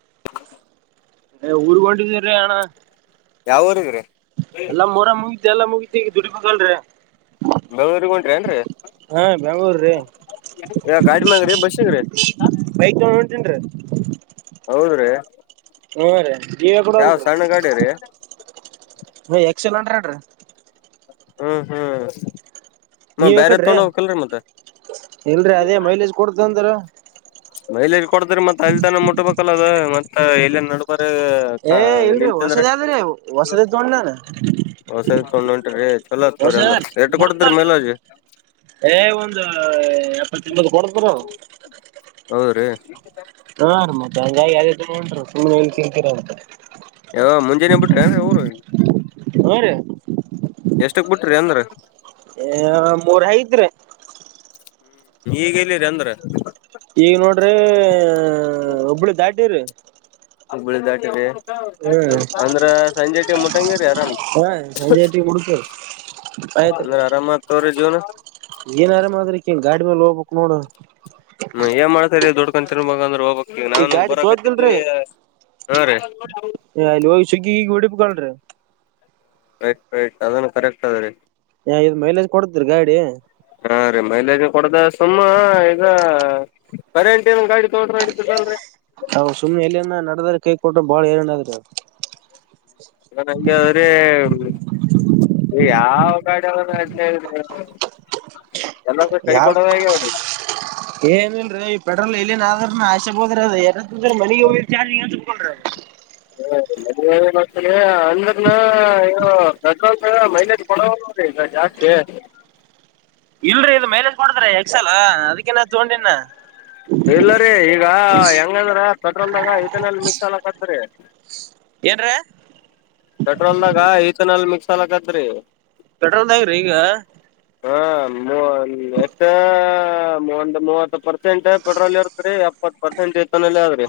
[inaudible] ಉರ್ಗೊಂಡಿಡಿ. ಹುರಯಾಣ. ಯಾವೂರಿಗ ರಿ. ಎಲ್ಲ ಮೂರ ಮು. ತೆ ಎಲ್ಲ ಮುಗತಿ ಈಗ ದುಡಿಬೇಕಲ್ರಿ. ಬೆಂಗಳೂರಿಗ್ ಹೊಂಟ್ರೇನ್ರಿ ಹಾ ಬೆಂಗ್ಳೂರ್ ರೀ ಯಾವ ಗಾಡಿ ಮ್ಯಾಗ್ರಿ ಬಸ್ಸಿಗ್ರಿ ಬೈಕ್ ತಗೊಂಡ ಒಂಟನ್ರಿ. [inaudible] ಹೌದ್ರೀ ಹೋ ರೀ ಯಾಕಡೆ ಯಾವ್ ಸಣ್ಣ ಗಾಡಿ ರೀ ಹ್ ಎಕ್ಸೆಲ್ ಹಂಡ್ರೆಡ್ ರೀ ಹ್ಮ್ ಹ್ಮ್ ಮ ನೀವ್ ಬ್ಯಾರೆ ಯಕಡ್ರಿ ತೊಗೊಂಡ್ ಹೋಗ್ಬೇಕಲ್ರಿ ಮತ್ತ ಎಲ್ರಿೀ ಅದೇ ಮೈಲೇಜ್ ಕೊಡತ ಅಂದ್ರ ಮೈಲ ಕೊಡ್ತ್ರ ಮತ್ೆ ಅಲ್ದಾನ ಮುಟ್ಟಬೇಕ ಮತ್ತೆ ಎಲ್ಲಿ ನಬ ಏ ಇಲ್ರಿ ಹೊಸದ್ ಆದದ್ರೀ ಹೊಸದ ತೊಂಡ ನನ್ ಒ್ಣೊಂಟ ರ ಹೊಸ ಬಡ ಬಲ್ರಿ ಏ ಒಂದು ತಿ ಬಡತರ [unintelligible] ಹೌದ್ರೀ ಹಾ ಮತ್ತೆ ಹಾಗಿ ಸುಮ್ನೆ ಸಿರ್ತೀರ ಅಂತ ಯ ಮುಂಜೆಾನೇ ಬಿಟ್ರೆ ಊರು ಹ್ಮ ರೀ ಎಷ್ಟಕ್ ಬಿಟ್ರಿ ಅಂದ್ರ ಹ ಮೋರ ಹತ್್ರ ಹ್ಮ್ ಈಗ ಇಲ್ಲಿರಿ ಅಂದ್ರ ಈಗ ನೋಡ್ರೆ ಹ ಒಬ್ಳು ದಾಟಿ್ರರಿ [inaudible] ಹಗ್ಬಳ ದಾಟೆ ಅಂದ್ರ ಸಂಜೆ ಮಟಂಗ ಹಾ ಶನಟಿಗೆ ಮುಡತ ಪಯತ್ ಅಂದ್ರ ಆರಾಮ್ ಆತವ್ರಿ ಜೀವನ ಎನರಾಮ್ಮ್ರಿಕ ಗಾಡಿ ಮೇಲೆ ಹೋಗ್ಬೇಕ್ ನೋಡ ಹ್ಮ್ ನ್ ಮಾಡ್ತ ದೊಡ್ [inaudible] ಈಗ ಈ ನಾನು ಗಾಡಿ ಬರ ಕತ್ತಿದ್ದೇವಿ ಹಾ ರೀ ಲ್ಲಿ ಸುಗ್ ಈಗ ಗಡಿಪ ಕಳ್ರಿ ರೈಟ್ ರೈಟ್ ಅದನ್ನು ಕರೆಕ್ಟ್ ಅದ ರೀ ಹ ಇದು ಮೈಲೇಜ್ ಕೊಡತರಿ ಗಾಡಿ ಹಾ ರೀ ಮೈಲೇಜ್ ಕೊಡದ ಸುಮ್ಮ ಈಗ ಬರಿಂಟಮ ಗಾಡಿ ತೊಗೊಂಡ್ರ ಇತದಲ್ರಿ ಅವ್ ಸುಮ್ನೆ ಎಲ್ಲಿನ ನಡೆದಾರ ಕೈ ಕೊಟ್ಟು ಬಾಳ ಏರನಾದ್ರ ಅವರು ನನ್ಂಗಗೆ್ರೆ ಹ್ಮ ಯಾವ ಕಡರು ಯಾವ ಏನಲ್ರಿ ಪ ಲ್ಲ ಇಲ್ಲ ನ್ರ ಆಶೆಬೋದ್ರ ಯಾರ ಮಳ ಹೋಗಕೊಂಡ್ರ ಅಂದ್ರನ ಪೆಟ್ರೋಲ್ ಮೈಲೇಜ್ ಕೊಡ ಈ ಜಾಸ್ತಿ ಇಲ್ರರಿ ಇದು ಮೈಲೇಜ್ ಕೊಡದ್ರಿ ಎಕ್ಸಾಲ ಅದಕ್ಕೇನ ತಗೊಂಡಿನ ಇಲ್ಲರಿೀ ಈಗ ಹೆಂಗಂದ್ರ ಕದ್ರಂದಾಗ ಇದನಲ್ಲಿ ಮಿಕ್ಸ್ ಎಲ್ಲಕತ್ರಿ ಏನ್ರೀ ಪೆಟ್ರೋಲ್ ನ ಕ ಈತನಲ್ ಮಿಕ್ಸ್ಲಕಾದ್ರಿ ಪೆಟ್ರೋದಐ್ರಿ ಈಗ ಹಾ ಮ ಎತ್ತ ಮಂತ ಮತ್ತ ಪ ಪರ್ಸೆಂಟ್ ಪೆಟ್ರೋಲ್ ಇರ್ತ್ರಿ ಎಪ್ಪತ್ ಪರ್ಸೆಂಟ್ ಐತನಲ್ಲ ಆ್ರಿ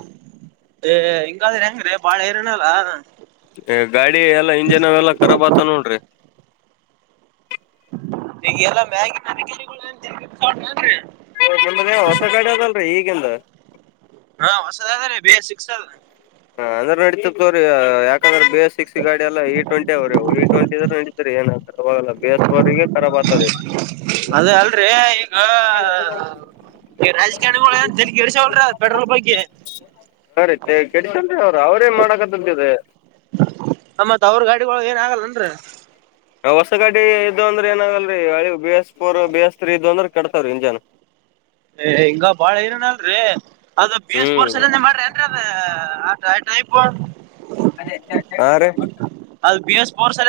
ಹಿಂಗಾದ್ರೆ ಹೆಂಗ್ರೀ ಬಾಳ ಏರಿನಲ್ಲ ಗಾಡಿ ಎಲ್ಲಾ ಇಂಜಿನ್ ಅವೆಲ್ಲಾ ಕರಾಬ್ ಆತ ನೋಡ್ರಿ ಈಗ ಎಲ್ಲಾ ಮ್ಯಾಗಿ ನ ಗಿ ನಿದ ಹೊಸ ಕಡೆ ಅದಲ್ರರಿ ಈಗಿಂದ ಹಾ ಹೊಸದ ಅದ ರೀ ಬೇ ಸಿಕ್ಸ ಹಾ ಅಂದ್ರೆ ನಡೀಿತ ತೋ್ರ ಯಾಕಂದ್ರೆ ಬೇಸ್ ಸಿಕ್ಸ್ ಗಾಡಿ ಎಲ್ಲ ಇ ಟ್ವೆಂಟಿ ಅವ್ರವು ಇ ಟ್ವೆಂಟ ಇದ್ರ ಅ್ರ ಏನಾರೆೋಗಲ್ಲ ಬೇಸ್ವರಿಗೆ ಅದ ಅಲ್ರಿ ಈಗ ಈ ರಾಜಕಾರಣಿಳ ಜನ ಇರ್ಸವಲ್ರಿೀ ಅ ಪೆಟ್ರೋಲ್ ಬೈಗೆ ಕೆಡಂದ ಅವ್ರ ಅವ್ರೇನ್ ಮಾಡಕಂತಂತದೆ ಆಗಲ್ಲನ್ರರಿ ಹೊಸ ಗಾಡಿ ಇದ್ದ ಅಂದ್ರೆ ಏನಾಗಲ್ರಿ ಅಳಿ B S four B S three ಇದ ಅಂದ್ರೆ ಕೆಟ್ತಾವ್ರೀ ಇಂಜಾನ್ ಏ ಹಿಂಗ ಬಾಳ ಏನನ ಅಲ್ರರಿ ಅದ ಬಿ ಎಸ್ ಬೋರ್ಸ ಹ್ಮ್ ಎಲ್ಲನ ಮಾಡ್ರಿ ನ್ರರಿ ಅದ ಹಾ ಾಯ ಾಯ ಪ ಹಾ ರ ಅದು ಬಿ ಎಸ್ಫೋರ್ ಸ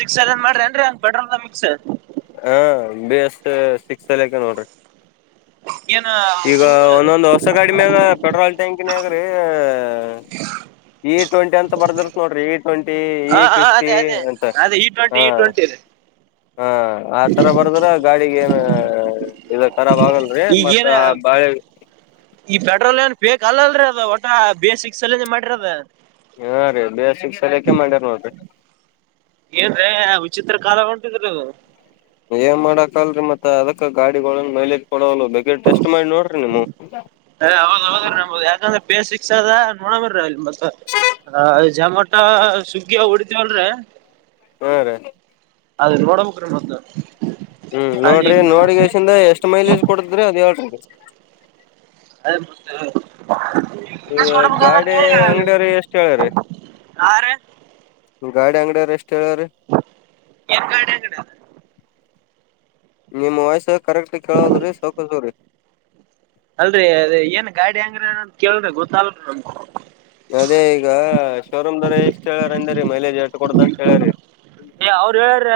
ಸಿಕ್ಸ್ ಸನ್ ಮಾಡಿಏನ್ರಿಟ್ರ ಮಿಕ್ಸ್ ಹ ಬಿ ಎಸ್ ಸಿಕ್ಸ್ ಅಲ್ಲಕ ನೋಡ್ರಿ ಏನ ಈಗ ಸುಮ್ ಒಂದೊಂದು್ ಹೊಸ ಗಾಡಿ ಮೇಾಲ ಪೆಟ್ರೋಲ್ ಟ್ಯಾಂಕಿನಗ್ರಿ ಈ ಟ್ವೆಂಟ ಅಂತ ಬರ್ದ್ರ ನೋಡ್ರಿ ಟ್ವೆಂಟಿ ಇ ಹಾ ಫಿಫ್ಟಿ ಅದೇ ಅದೇ ಅಂತ ಅದೇ ಇ ಟ್ವೆಂಟಿ ಇ ಟ್ವೆಂಟಿ ಅ ಆ ತರ ಬರ್ದ್ರ ಗಾಡಿ ಗ ಏನು ಇದು ರಾಬ್ ಆಗಲ್ರಿ ಮತ್ತ ಈಗೇನ ಬಾಳೆ ಬೇಕ ಅಲ್ಲಲ್ರರಿ ಅದ ಒಟ ಬೇಸಿಕ್ಸ್ ಎಲ್ಲಿ ಮಾಡ್ರರಿ ಅದ ಹಾ ರೀ ಬೇಶಕ ಸರಿಯಾಕೆ ಮಾಡ್ಯಾರ ನೋಡ್ರಿ ಅ. ಏನ್ರೇ ವಿಚಿತ್ರ ಕಾಲ ಹೊಂಟದ್ರಲ್ಲ ಇದು. ಏನ್ ಮಾಡಕಲ್ರರಿ ಮತ್ತ ಅದಕ್ಕ ಗಾಡಿಗಳ ಮೈಲೇಜ್ ಕೊಡುವಲ್ವ ಬೇಕ್. ಹ ಅವಾಗಾವಾಗ ನಬದು ಯಾಕಂದ್ರ ಬೇಸಿಗೆ. ಅದ ನೋಡಬರ ಅಲ್ಲಿ ಮತ್ತ ಜೊಮಟೊ ಸ್ವಿಗ್ಗಿ ಹೊಡಿತವಲ್ರೀ. ಹ ರೀ. ಅದ ನೋಡ್ಬಕ್ರಿ ಮತ್ತ. ಹ್ಮ್ ಅಲ್ಲಿ ನೋಡ್ರಿ ನೋಡಿಗೆಶಿಂದ ಎಷ್ಟ್ ಮೈಲೇಜ್ ಕೊಡ್ತದ ಅದ ಹೇಳ್ರಿ. [inaudible] ಅದೇತ [inaudible] ಈ ಗಾಡಿ ಅಂಗಡಿಯರ ಎಷ್ಟ ಹೇಳಿರಿ. ಗಾಡಿ ಅಂಗಡೆ ರೆಸ್ಟ್. ಏನ್ ಕಡ ಕಡೆ [inaudible] ನಿಮ್ಮ ವಾಯ್ಸ್ ಕರೆಕ್ಟ್ ಕೆಳವಲ್ದ ರಿ ಸೌಕಸೋಗ್ರಿ. ಅಲ್ರರಿ ಅದ ಏನ್ ಗಾಡಿ ಹೆಂಗ್ರಿ ಅದ ಅಂತ ಕೇಳ್ರಿ ಗೊತ್ತಲ್ರರಿ ನಮ್. ಅದೇ ಈಗ ಶೋರೂಮ್ ದವರ ಇಷ್ಟ್ ಹೇಳಾರ ಅಂದರಿ ಮೈಲೇಜ್ ಎಟ ಕೊಡುದ ಅಂತ ಹೇಳರಿ. ಏ ಅವ್ರ ಹೇಳ್ಯಾರಿ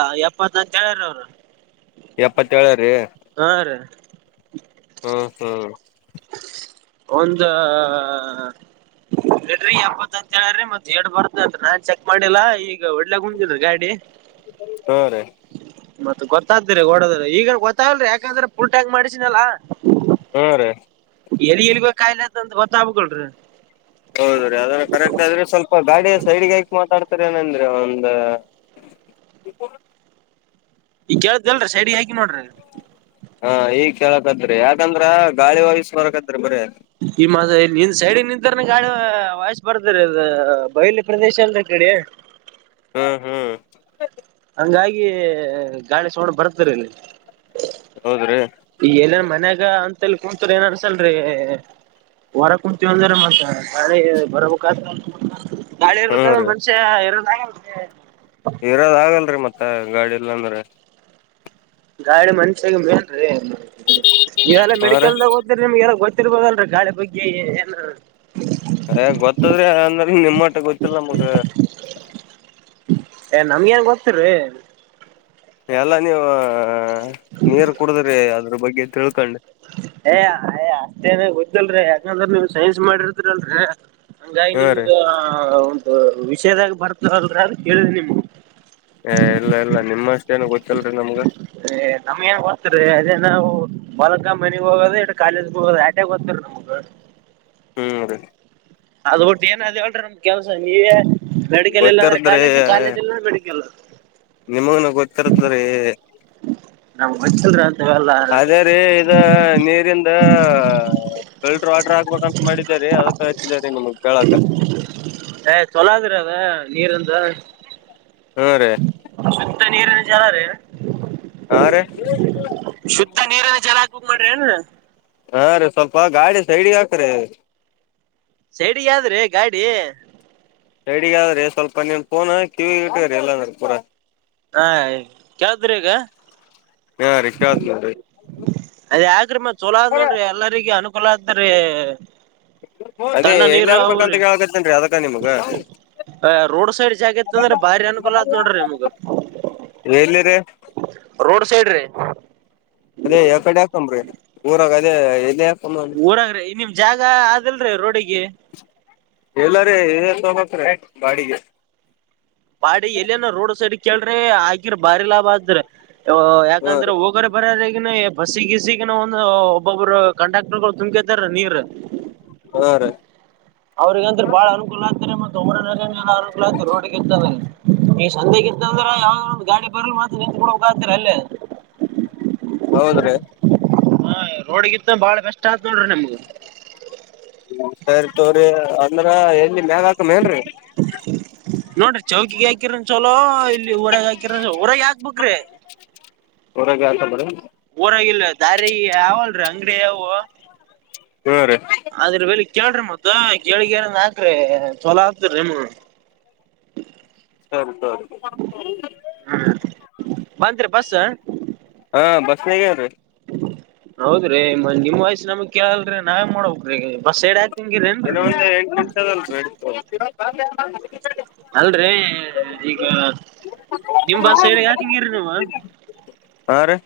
ಆ ಎಪ್ಪತ್ಂತ ಹೇಳ್ಯಾರಿ ಅವರು. ಎಪ್ಪತ್ತೆಳ್ಯಾರಿ. [inaudible] ಹ್ಮ ಹ್ಮ. ಒಂದ್ ಲೀಟ್ರಿಗ ಎಪ್ಪತ್ತಂತಳ್ಯಾರಿ ಮತ್ ಎಟ ಬರ್ತತ್ ನಾ. ಚೆಕ್ ಮಾಡಿಲ್ಲ ಈಗ ವಡಿಲಾಕ ಕುಂಟಿನ ರಿ ಗಾಡಿ. ಹಾ ರೀ ಮತ್ತ ಗೊತ್ತಾಗ್ದಿರ ಓಡೋದ್ರ ಈಗ ಗೊತ್ತಾಗಲ್ರಿ ಯಾಕಂದ್ರ ಫುಲಟ್ಯಾಂಕ್ ಮಾಡಿಸಿನಲ್ಲಾ. ಹ ರೀ. ಎಲ್ಲಿ ಇಲ್ಬೇಕ ಕಾಯಲ ಅದ ಒಂದ ಗೊತ್ತಾಬಕಲ್ಿ [inaudible] ಹೌದ್ರೀ ಅದಲ್ಲ ಕರೆಕ್ಟ್ ಆದ್ರೆ ಸ್ವಲ್ಪ ಗಾಡಿ ಸೈಡ್ಗಿ ಹಾಕಿ ಮಾತಾಡ್ತರಿ ಏನಂದ್ರಿ ಒಂದ್. ಈ ಕೆಳತದಲ್ರಿ ಸೈಡ್ಗಿ ಹಾಕಿ ನೋಡ್ರಿ. ಹಾ ಈಗ್ ಕೇಳಾಕತ್ರಿ ಯಾಕಂದ್ರ ಗಾಳಿ ವಯಿಸ ಬರಕತ್ರಿ ಬರ. ಈ ಮಾಸ ನಿಂದ ಸೈಡ ನಿಂತಾರನ ಗಾಳಿ ವಯಸ್ ಬರ್ತರಿ ಅದ ಬಯಲಿ ಪ್ರದೇಶ ಅಲ್ರ ಕಡೆ [inaudible] ಹ್ಮ್ ಹ್ಮ್. ಹಂಗಾಗಿ ಗಾಳಿ ಸೌಂಡ್ ಬರತ್ತರಿ ಇಲ್ಲಿ. ಹೌದ್ರೀ. ಈ ಎಲ್ಲನ್ ಮನ್ಯಾಗ ಅಂತಲ್ಲಿ ಕುಂತ್ರ ಏನ್ ಅನ್ಸಲ್ರರಿ ಹೊರ ಕುಂತೀವ ಅಂದ್ರ ಮತ್ತ ಗಾಳಿ ಬರಬೆಕಾಯ್ತದ. ಗಾಳಿ ಹ್ಮ ಇರ್ಲಿಕಂದ್ರಾ ರೀ ಮನುಷ್ಯ ಇರ್ಲ. ಹಾ [inaudible] ಹ ಗಾಡಿ ಇಲ್ಲ ಅಂದ್ರ. ಗಾಡಿ ಮನುಷ್ಯಾಗ ಮೆನ್ರಿ. ಏಲ್ಲ ಹಾ ರೀ ಮೆಡಿಕಲ್ದಾಗ ಒದ್ರಿ ನಿಮಗೆಲ್ಲ ಗೊತ್ತ. ರ್ಬೋದಲ್ರರಿ ಗಾಳಿ ಬಗ್ಗೆ ಏನ. ಹ ಗೊತ್ತದ್ರೆ ಅಂದ್ರ. ನಿಮ್ಮಟ ಗೊತ್ತಲ್ಲ ಮಗ ಏ ನಮ್ಗ ನ್ ಗೊತ್ತರಿ ಎಲ್ಲ ನೀವು ನೀರ್ ಕುಡದ್ರಿ ಅದ ಅ್ರ ಬಗ್ಗೆ ತಿಳ್ಕೊಂಡು ಏ ಅಯ ಅಷ್ಟೇನ ಗೊತ್ತಲ್ರಿ ಯಾಕಂದ್ರ ನೀವ್ ಸೈನ್ಸ್ ಮಾಡಿರ್ತಿರಿಲ್ರರಿ ಹಂಗಾಗಿ ಹಾ ರೀ ನಿಮ್ದ ವಿಷೇದಾಗ ಬರ್ತ ಹದ್ರ ಅ ಕೇಳಿದ ನಿಮಗೆ ಹ ಎಲ್ಲ ಇಲ್ಲ ನಿಮ್ಮಷ್ಟ ಅೇನ ಗೊತ್ತಲ್ರಿ ನಮ್ಗ ಅ ನಮ್ಗ ನ್ ಓ್ತರಿೀ ಅದೇ ನಾವು ಬಾಲಗ ಮನೆಗ್ ಹೋಗೋದ ಇ ಕಾಲೇಜ್ಗೆ ಹೋಗೋದ ಆಟ್ಯಾಗ ್ತರಿ ನಮಗ ಹ್ಮ್ ಅದೇ ಅದ್ಬಟ್ಟು ಏನಾದ್ ಹೇಳ್ರಿ ಒಮ್ದ್ ಕೆಲ್ಸ ನೀವೇ ಮೆಡಿಕಲ್ ಇಲ್ಲ ಅಂದ್ರೆ ಗೊತ್ತಿರದ್ರೆ ಕಾಲೇಜ್ ಕಾಲೇಜ್ ಇಲ್ಲ ಮೆಡಿಕಲ್ ನಿಮಗನು ಗೊತ್ತಿರದ್ರಿ ನಾವು ಹಚ್ಚಲ್ರ ಅದೇ ರೀ ಇದ ನೀರಿಂದ ಫಿಲ್ಟರ್ ವಾಟರ್ ಹಾಕ್ಬೇಕಂತ ಮಾಡಿದರಿ ಅದಕ್ಕ ಹಚ್ಚಿದ ರೀ ನಿಮಗ್ ಕೇಳಕ ನೀರ್ಂದ ಹಾ ರೀ ನೀರ ಜರ ರ ಹಾ ರೀ ಶುದ್ಧ ನೀರನ ಜಲಕ ಮಾಡ ಹ್ಮ್ಮ್. ಹಾ ರೀ ಸ್ವಲ್ಪ ಗಾಡಿ ಸೈಡ್ಿಗೆಾಕ್ರೀ ಸೆಡಿಗಾದ್ರಿ ಗಾಡಿ ರೆಡಿಗ ಆದ್ರಿ ಸ್ವಲ್ಪ ನೀನ್ ಫೋನ್ ಕಿವಿ ಇಟ್ಟ್ರಿ ಎಲ್ಲಂದ ಪೂರ ಹಾ ಯಾವ್ದ್ರ ಈಗ ಹ ಅದ ಯಾಕ್ರೆಮ್ಮ ಚಲೋ ನೋಡ್ರಿ ಎಲ್ಲರಿಗ ಅನುಕ ಲಾದ್ರ ಅದೇ ಎಲ್ಲಿ ಹಾಕ್ಬೇಕಂತ ಕಕತ್ತೇನ್ೀ ಅದಕ್ಕ ನಿಮಗ ರೋಡ್ ಸೈಡ್ ಜಾಗ ಇತ್ತ ಅಂದ್ರ ಬಾರಿ ಅನುಕೂಲ ಆದ್ ನೋಡ್ರಿ ನಿಮ್ಗ ಎಲ್ಲಿರಿೀ ರೋಡ್ ಸೈಡ್ ರ ಅದೇ ಯಾವ ಕಡೆ ಆಾಕನ್್ರಿ ಊರಾಗ ಅದೇ ಎಲ್ಲ ಊರಂಗ್ರೆ ನಿಮ್ ಜಾಗ ಅದಲ್ರಿೀ ರೋಡಿಿಗೆ ಎಲ್ಲಾರ ತೋಗತ ಗಾಡಿಗೆ ಪಾಡಿ ಎಲ್ಲನ ರೋಡ್ ಸೈಡ್ ಕೇೇಳ್ರಿ ಆಗಿರ ಬಾರಿ ಲಾಭ ಆದ್ರ ಹಾ ಯಾಕಂದ್ರೆ ರೀ ಹೋಗ ಬರ್ರ ಈ ಬಸ್ಸಿಗಸಗ ಒಂದು ಒಬ್ಬೊಬ್ರು ಕಂಡಾಕ್ಟರ್ಗಳು ತುಂಬಕತಾರ ನೀರ್ ಹಾ ರೀ ಅವ್ರಗಂದ್ರೆ ಬಾಳ ಅನುಕೂಲ ಆಗ್ತಾರೆ ಮ ದೌಡ [unintelligible] ಈ ಸಂದೆಗ ಇಂತಂದ್ರ ಯಾವದ ಒಂದು ಗಾಡಿ ಬರ ಮಾತ್ರ ನೆಂಂತ ಕೂಡ ಹೋಗ ಆತರ ಅಲ್ಲೇ ಹೌದ್ರೀ ಹಾ ರೋಡ್ಗಿತ್ ಬಾಳ ಬೆಸ್ಟ್ ಆದತ್ ನೋಡ್ರಿ ನಿಮಗು ಹ್ಮ ಸರಿ ತೋ್ರಿ ಅಂದ್ರ ಎಲ್ಲಿ ಮ್ಯಾಗ ಹಾಕಮೇನ್ರಿ ನೋಡ್ರಿ ಚೌಕಿಗೆ ಹಾಕಿರನ್ ಚಲೋ ಇಲ್ಲಿ ಊರಾಗ ಹಾಕಿರ ಊರಾಗ ಹಾಕ್ಬಕ್್ರಿ ಹೊರಗೆ ಆತ ಬಿಡ ಊರಾಗಿಲ್ ದಾರಿ ಯಾವಲ್ ಅಂಗಡಿ ಯಾವ ಹೇ್ರೀ ಆದ್ರ ವಳಿ ಕೇಳ್ರಿ ಮತ್ತ ಕೇಳಗಾರನ್ ಹಾಕ್ರಿ ಚಲ ಆತರಿ ನಿಮ ಸರಿ ಸರಿ ಹ ಬಂದರಿೀ ಬಸ್ಸ ಹೇಗ್ರೀ ಹೌದ್ರಿ ನಿಮ್ಮ ವಯಸ್ಸ ನಮಗ್ ಕೇಳಲ್ರಿೀ ನಾವೇ ಮಾಡಬೇಕಕ್ ರೀ ಬಸ್ ಸಡ್ಾಕ್ ನ ಒಂದಂದು ಎಂಟು ನಿರ್ಷದಲ್ ಬಿಡ್ತ ಹ ಅಲ್ರೀ ಈಗ ನಿಮ್ ಬಸ್ ಸೈಡ್ಗೆ ಹಾಕಂಗಿಿ ನೀವು ಹಾ ರೀ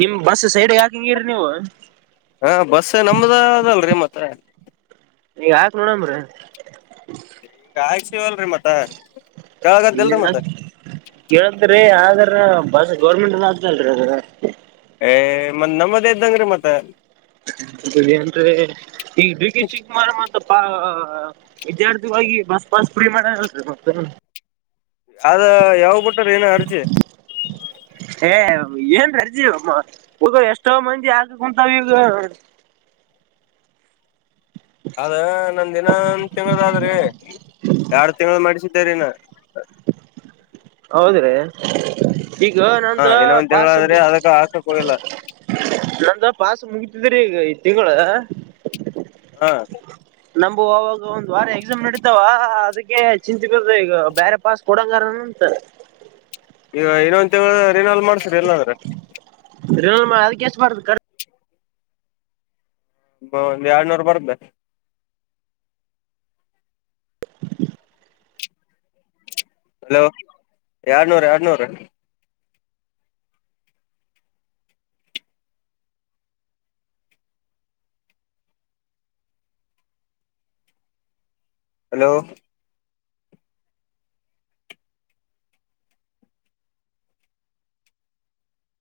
ನಿಮ್ ಬಸ್ ಸೈಡ್ಗೆ ಹಾಕ ಹ ಹಿಂಗಿರಿ ನೀವು ಹಾ ಬಸ್ ನಮ್ದ ಅದಲ್ರಿ ಮತ್ರ ಈಗ ಹಾಕ್ ನೋಡಂಬ್ರ ಈಗ ಆಯಸವಲ್ರರಿ ಮತ್ತ ಏ ಕೇಳಗದಲ್ರಿ ಮತ್ತ ಹೇಳಂತ್ರರಿ ಯ ಅದ ಬಸ್ ಗೌರ್ಮೆಂಟ್ ಅ ಆತಲ್ರಿ ಅದ ಮ್ ನಮ್ಮದೇ ಇದ್ದಂಗ್ರೀ ಮತ್ತೆ ಅಂದ್ರೆ ಈಗ ಗ ಚಿಕ್ಕ ಮಾರ ಮಪ್ಪಾ ವಿದ್ಯಾರ್ಥಿಾಗಿ ಬಸ್ ಪಾಸ್ ಫ್ರೀ ಮಾಡ ಮತ್ತ ಆದ ಯಾವಾಗ ಬಿಟ್ಟ್ರ ಏನ ಅರ್ಜಿ ಏನ್ ರರ್ಜಿ ಹಗ ಎಷ್ಟೋ ಮಂದಿ ಹಾಕ ಕುಂತಾವ ಈಗ ಅದ ನಂದ ದಿನ ಒಂದ್ ತಿಂಗಳದ ಆದ್ರಿ ಎರಡ್ ತಿಂಗಳ ಮಾಡಿಸಿದ್ದೇರಿನ ಹೌದಿ್ರೀ ಈಗ ಹಾ ನಂದ ಇನ್ನ ಒಂದ್ ತಿಂಗಳ ಪಾಸಂಬ ಆದ್ರಿ ಅದಕ್ಕ ಹಾಕಕ್ ಹೋಗಿಲ್ಲ ನಂದ ಪಾಸ ಮುಗಿತಿದರಿೀ ಈಗ ಇ ತಿಗ ಹಾ ನಮು ಅವಾಗ ಒಂದ್ ವಾರ ಎಕ್ಸಾಮ್ ನಡೀತಾವ ಅದಕ್ಕೆ ಚಿಂತಿ ಬರ್ದ ಈಗ ಬೇರೆ ಪಾಸ್ ಕೊಡಂಗರಂತ ಈಗ ಏನ ಒಂತ ಏನಲ್ ಮಾಡ್ಸಿಡಿ ಎಲ್ಲಾದ್ರೆ ಅದಕ್ಕೆ ಎಷ್ಟು ಬಾರದು ಕ ಒಂದ್ ಎಡ್ನೂರು ಬರ್್ದ ಹಲೋ ಎಡ್ನೂರ ಎಡ್ನೂರ ಹಲೋ